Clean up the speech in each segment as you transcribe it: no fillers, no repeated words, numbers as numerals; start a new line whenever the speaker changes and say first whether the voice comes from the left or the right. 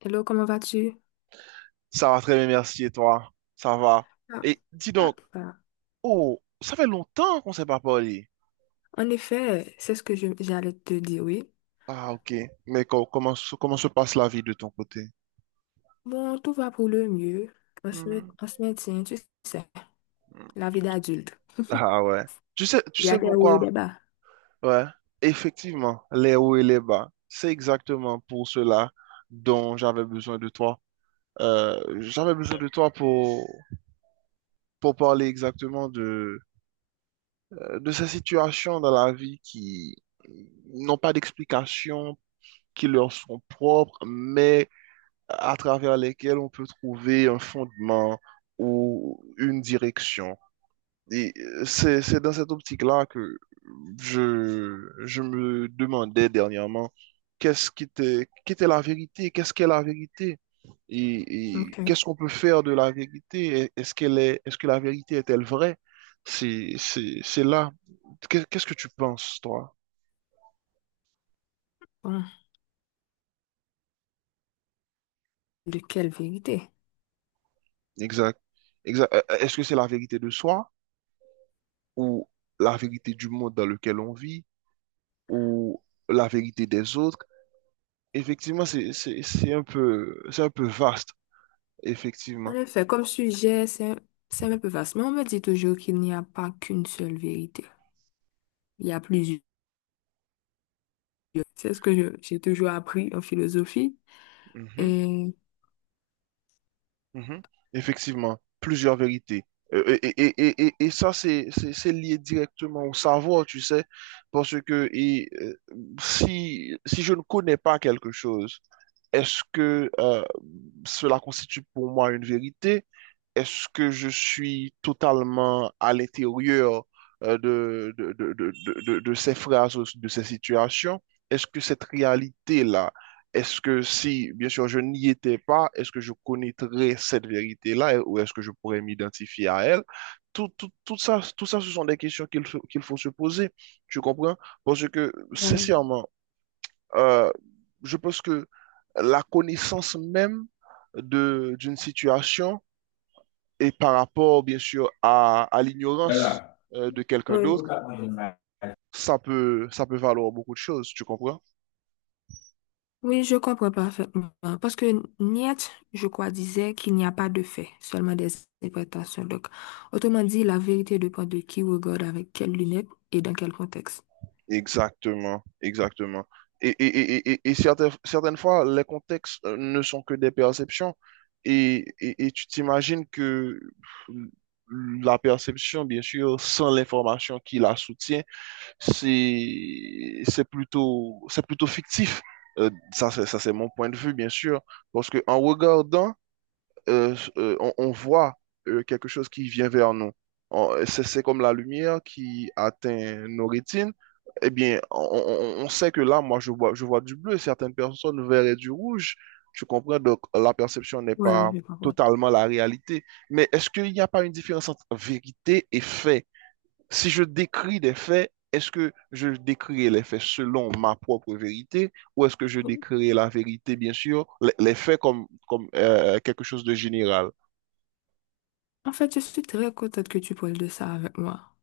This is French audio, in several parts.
left: Hello, comment vas-tu?
right: Ça va très bien, merci. Et toi? Ça va.
left: Ah.
right: Et dis
left: Ah,
right: donc,
left: ah.
right: oh, ça fait longtemps qu'on ne s'est pas parlé.
left: En effet, c'est ce que j'allais te dire, oui.
right: Ah, ok. Mais comment se passe la vie de ton côté?
left: Bon, tout va pour le mieux.
right: Hmm.
left: On se maintient, tu sais, la vie d'adulte.
right: Ah ouais. Tu sais, tu
left: Il y a
right: sais
left: des hauts et
right: pourquoi?
left: des bas.
right: Ouais. Effectivement, les hauts et les bas. C'est exactement pour cela dont j'avais besoin de toi. J'avais besoin de toi pour parler exactement de ces situations dans la vie qui n'ont pas d'explication, qui leur sont propres, mais à travers lesquels on peut trouver un fondement ou une direction. Et c'est dans cette optique-là que je, je me demandais dernièrement qu'est-ce qui était, qu'était la vérité, qu'est-ce qu'est la vérité et
left: OK.
right: qu'est-ce qu'on peut faire de la vérité? Est-ce qu'elle est, est-ce que la vérité est-elle vraie? C'est là. Qu'est-ce que tu penses, toi?
left: Bon, de quelle vérité?
right: Exact. Exact. Est-ce que c'est la vérité de soi? Ou la vérité du monde dans lequel on vit, ou la vérité des autres. Effectivement, c'est un peu vaste,
left: En
right: effectivement.
left: effet, comme sujet, c'est un peu vaste, mais on me dit toujours qu'il n'y a pas qu'une seule vérité. Il y a plusieurs. C'est ce que j'ai toujours appris en philosophie.
right: Mhm,
left: Et,
right: mhm. Effectivement, plusieurs vérités. Et ça, c'est lié directement au savoir, tu sais, parce que si je ne connais pas quelque chose, est-ce que cela constitue pour moi une vérité? Est-ce que je suis totalement à l'intérieur euh, de, de, de, de, de ces phrases, de ces situations? Est-ce que cette réalité-là, est-ce que si, bien sûr, je n'y étais pas, est-ce que je connaîtrais cette vérité-là ou est-ce que je pourrais m'identifier à elle? Tout ça, ce sont des questions qu'il faut se poser. Tu comprends? Parce que,
left: bon,
right: sincèrement, euh, je pense que la connaissance même d'une situation et par rapport, bien sûr, à
left: là,
right: l'ignorance
left: là.
right: de quelqu'un
left: Oui.
right: d'autre, ça peut valoir beaucoup de choses, tu comprends?
left: Oui, je comprends parfaitement. Parce que Nietzsche, je crois, disait qu'il n'y a pas de fait, seulement des interprétations. Donc, autrement dit, la vérité dépend de qui regarde avec quelles lunettes et dans quel contexte.
right: Exactement, exactement. Et, et, et certaines fois, les contextes ne sont que des perceptions. Et tu t'imagines que la perception, bien sûr, sans l'information qui la soutient, c'est plutôt fictif. Ça, c'est mon point de vue, bien sûr. Parce que en regardant, on voit quelque chose qui vient vers nous. C'est comme la lumière qui atteint nos rétines. Eh bien, on sait que là, moi, je vois du bleu. Certaines personnes verraient du rouge. Je comprends, donc la perception n'est
left: Voilà,
right: pas
left: je comprends.
right: totalement la réalité. Mais est-ce qu'il n'y a pas une différence entre vérité et fait? Si je décris des faits, est-ce que je décrirai les faits selon ma propre vérité ou est-ce que je décrirai la vérité, bien sûr, les faits comme quelque chose de général?
left: En fait, je suis très contente que tu parles de ça avec moi.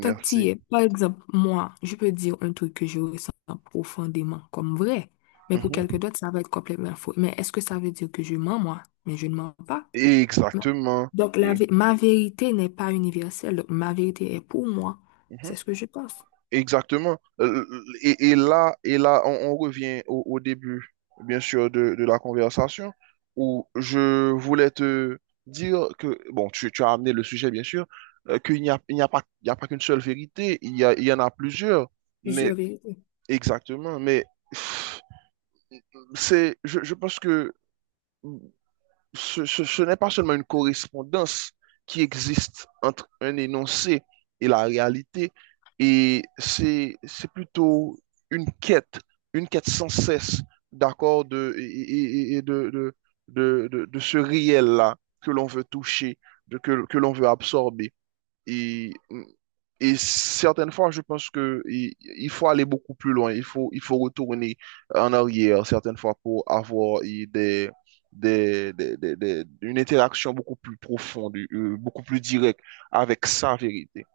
left: Tant que tu y es, par exemple, moi, je peux dire un truc que je ressens profondément comme vrai, mais pour quelqu'un
right: Mhm.
left: d'autre, ça va être complètement faux. Mais est-ce que ça veut dire que je mens, moi? Mais je ne mens pas. Non.
right: Exactement.
left: Donc,
right: Et-
left: ma vérité n'est pas universelle. Donc, ma vérité est pour moi.
right: mhm.
left: C'est ce que je pense.
right: Exactement. Et là, on revient au début, bien sûr, de la conversation, où je voulais te dire que, bon, tu as amené le sujet, bien sûr, qu'il n'y a, il n'y a pas, il n'y a pas qu'une seule vérité, il y en a plusieurs,
left: Plusieurs
right: mais
left: vérités.
right: exactement, mais pff, je pense que ce n'est pas seulement une correspondance qui existe entre un énoncé et la réalité, et c'est plutôt une quête, une quête sans cesse, d'accord, de, et- de, de ce réel-là que l'on veut toucher, que l'on veut absorber. Et et certaines fois, je pense que il faut aller beaucoup plus loin. Il faut retourner en arrière certaines fois pour avoir une interaction beaucoup plus profonde, beaucoup plus directe avec sa vérité.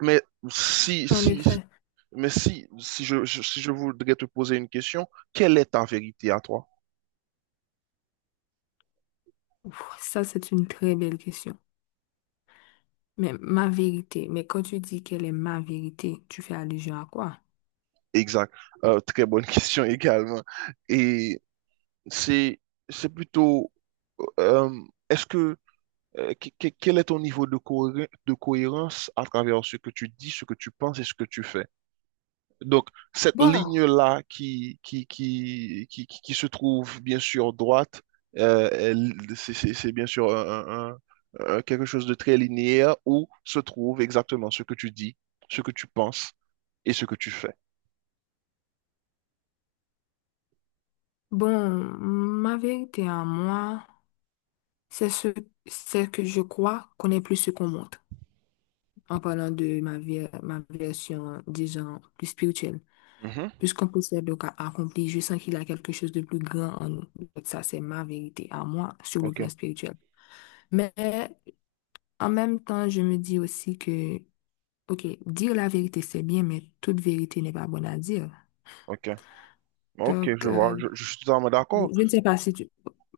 right: Mais si,
left: En
right: si,
left: effet,
right: si je voudrais te poser une question, quelle est ta vérité à toi?
left: ouf, ça, c'est une très belle question. Mais ma vérité, mais quand tu dis quelle est ma vérité, tu fais allusion à quoi?
right: Exact. Très bonne question également. Et c'est c'est plutôt euh, est-ce que quel est ton niveau de cohérence à travers ce que tu dis, ce que tu penses et ce que tu fais? Donc, cette
left: Bon,
right: ligne-là qui se trouve bien sûr droite, c'est bien sûr quelque chose de très linéaire où se trouve exactement ce que tu dis, ce que tu penses et ce que tu fais.
left: bon, ma vérité à moi, c'est ce, c'est que je crois qu'on est plus ce qu'on montre. En parlant de ma vie, ma version, disons, plus spirituelle.
right: Mhm.
left: Puisqu'on possède donc à accomplir, je sens qu'il a quelque chose de plus grand en nous. Donc ça, c'est ma vérité à moi sur le
right: Ok,
left: plan spirituel. Mais en même temps, je me dis aussi que, OK, dire la vérité, c'est bien, mais toute vérité n'est pas bonne à dire.
right: ok, ok,
left: Donc,
right: je vois, je suis totalement d'accord.
left: je ne sais pas si tu...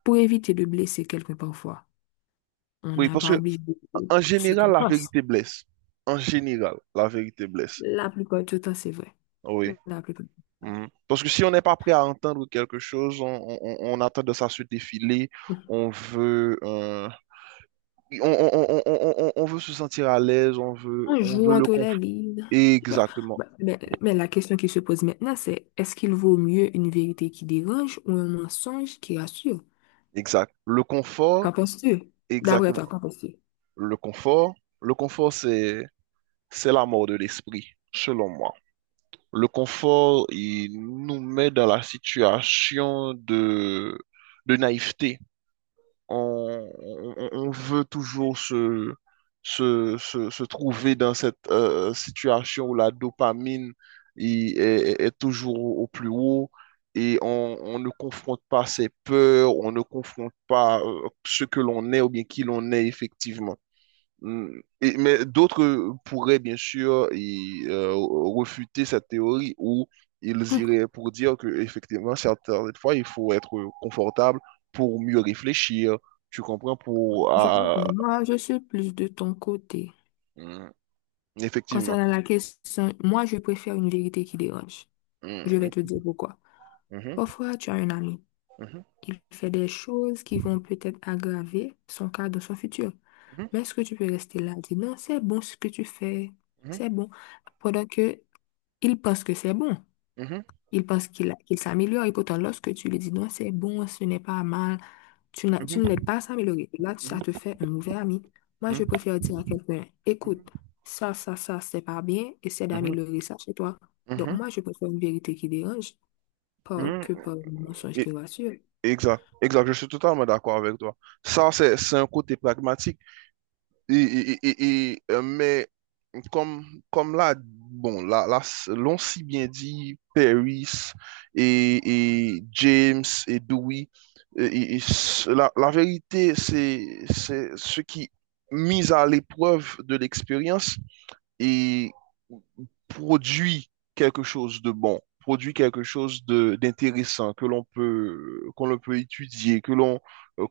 left: Pour éviter de blesser quelqu'un parfois, on
right: Oui,
left: n'est
right: parce
left: pas
right: que
left: obligé de dire
right: en
left: ce qu'on
right: général, la
left: pense.
right: vérité blesse. En général, la vérité blesse.
left: La plupart du temps, c'est vrai.
right: Oui.
left: La plupart.
right: Mhm. Parce que si on n'est pas prêt à entendre quelque chose, on a tendance à se défiler, on veut, euh, on veut se sentir à l'aise,
left: Un
right: on
left: jour,
right: veut
left: on
right: le confort.
left: tolérer. Bah,
right: Exactement,
left: bah, mais la question qui se pose maintenant, c'est est-ce qu'il vaut mieux une vérité qui dérange ou un mensonge qui rassure?
right: exact. Le confort,
left: Qu'en penses-tu? D'après
right: exactement.
left: toi, qu'en penses-tu?
right: Le confort, le confort, c'est la mort de l'esprit, selon moi. Le confort, il nous met dans la situation de naïveté. On veut toujours se trouver dans cette situation où la dopamine il est, est toujours au plus haut et on ne confronte pas ses peurs, on ne confronte pas ce que l'on est ou bien qui l'on est effectivement. Mm. Mais d'autres pourraient bien sûr refuter cette théorie ou ils
left: Hum.
right: iraient pour dire que effectivement certaines fois il faut être confortable pour mieux réfléchir, tu comprends,
left: Je comprends. Moi, je suis plus de ton côté.
right: mm, effectivement.
left: Concernant la question, moi, je préfère une vérité qui dérange. Je vais te
right: Mm,
left: dire pourquoi.
right: mhm,
left: Parfois, tu as un ami.
right: mhm,
left: Il fait des choses qui vont peut-être aggraver son cas dans son futur.
right: mhm,
left: Mais est-ce que tu peux rester là et dire non, c'est bon ce que tu fais? C'est bon. Pendant que il pense que c'est bon.
right: mhm,
left: Il pense qu'il s'améliore. Et pourtant, lorsque tu lui dis non, c'est bon, ce n'est pas mal, tu ne l'aides pas à s'améliorer. Là, ça
right: mhm,
left: te fait un mauvais ami. Moi,
right: mhm,
left: je préfère dire à quelqu'un, écoute,
right: mhm,
left: ça, c'est pas bien. Essaie
right: mhm,
left: d'améliorer ça chez toi. Donc,
right: mhm,
left: moi, je préfère une vérité qui dérange
right: mhm,
left: pas
right: mhm.
left: que par un mensonge
right: Et-
left: qui rassure.
right: Exact, exact, je suis totalement d'accord avec toi. Ça, c'est un côté pragmatique. Mais comme, comme là, bon, l'on si bien dit, Paris et, et James et Dewey, la vérité, c'est ce qui, mis à l'épreuve de l'expérience, et produit quelque chose de bon, produit quelque chose de d'intéressant qu'on le peut étudier,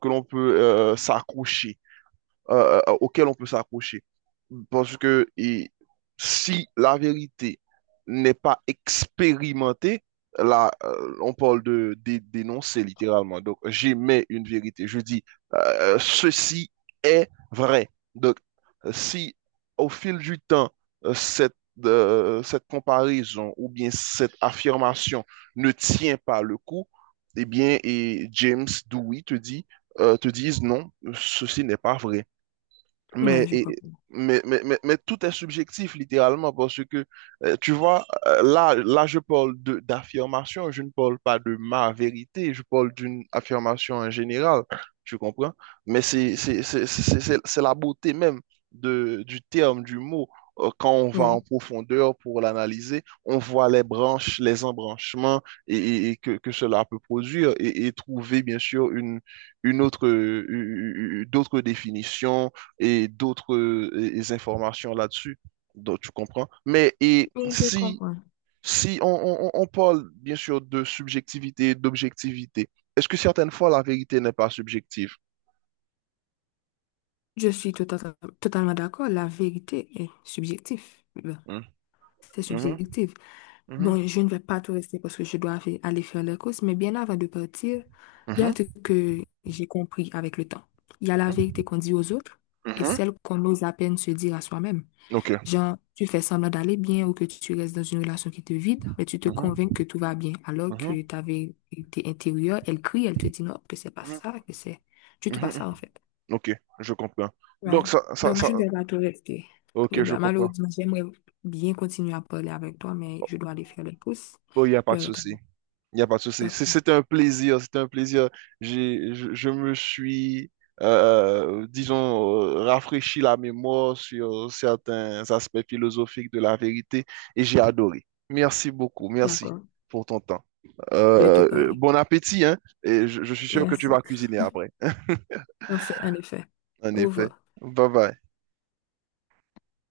right: que l'on peut s'accrocher auquel on peut s'accrocher. Parce que si la vérité n'est pas expérimentée, là, on parle dénoncer littéralement. Donc, j'émets une vérité. Je dis, ceci est vrai. Donc, si au fil du temps, euh, cette, cette comparaison ou bien cette affirmation ne tient pas le coup, eh bien, et James Dewey te disent non, ceci n'est pas vrai.
left: Ouais,
right: Mais,
left: je
right: et-
left: comprends.
right: mais tout est subjectif, littéralement, parce que, tu vois, là, je parle d'affirmation, je ne parle pas de ma vérité, je parle d'une affirmation en général, tu comprends? Mais c'est la beauté même du terme, du mot. Quand on va en
left: Ouais.
right: profondeur pour l'analyser, on voit les branches, les embranchements et que cela peut produire et trouver, bien sûr, une autre, d'autres définitions et d'autres informations là-dessus. Donc, tu comprends?
left: Je comprends.
right: Si on parle bien sûr de subjectivité et d'objectivité, est-ce que certaines fois la vérité n'est pas subjective?
left: Je suis tout à- Totalement d'accord. La vérité est subjective. Ben,
right: Hmm.
left: c'est
right: Mhm.
left: subjectif. Bon, je ne vais pas tout rester parce que je dois aller faire les courses, mais bien avant de partir, il y a un
right: Mhm.
left: truc que j'ai compris avec le temps. Il y a la vérité
right: Mhm.
left: qu'on dit aux autres et
right: Mhm.
left: celle qu'on ose à peine se dire à soi-même.
right: Ok.
left: Genre, tu fais semblant d'aller bien ou que tu restes dans une relation qui te vide, mais tu te
right: Mhm.
left: convaincs que tout va bien, alors
right: Mhm.
left: que ta vérité intérieure, elle crie, elle te dit non, que c'est pas
right: Mhm.
left: ça, que c'est du tout pas
right: Mhm.
left: ça en fait.
right: Ok, je comprends.
left: Ouais.
right: Donc, ça, ça,
left: Donc,
right: ça,
left: je ne vais pas te rester. Je
right: ok, je
left: dois,
right: comprends.
left: malheureusement, j'aimerais bien continuer à parler avec toi, mais je dois aller faire les courses.
right: Bon, il n'y a pas de
left: Le retard.
right: souci. Il n'y a pas de souci. C'est
left: D'accord.
right: c'est un plaisir, c'est un plaisir. Je me suis, disons, rafraîchi la mémoire sur certains aspects philosophiques de la vérité et j'ai adoré. Merci beaucoup, merci
left: D'accord.
right: pour ton temps.
left: De te parler.
right: Bon appétit, hein, et je suis sûr que tu vas
left: Merci.
right: cuisiner après.
left: En Enfin, en effet.
right: En
left: Au
right: effet.
left: revoir.
right: Bye bye.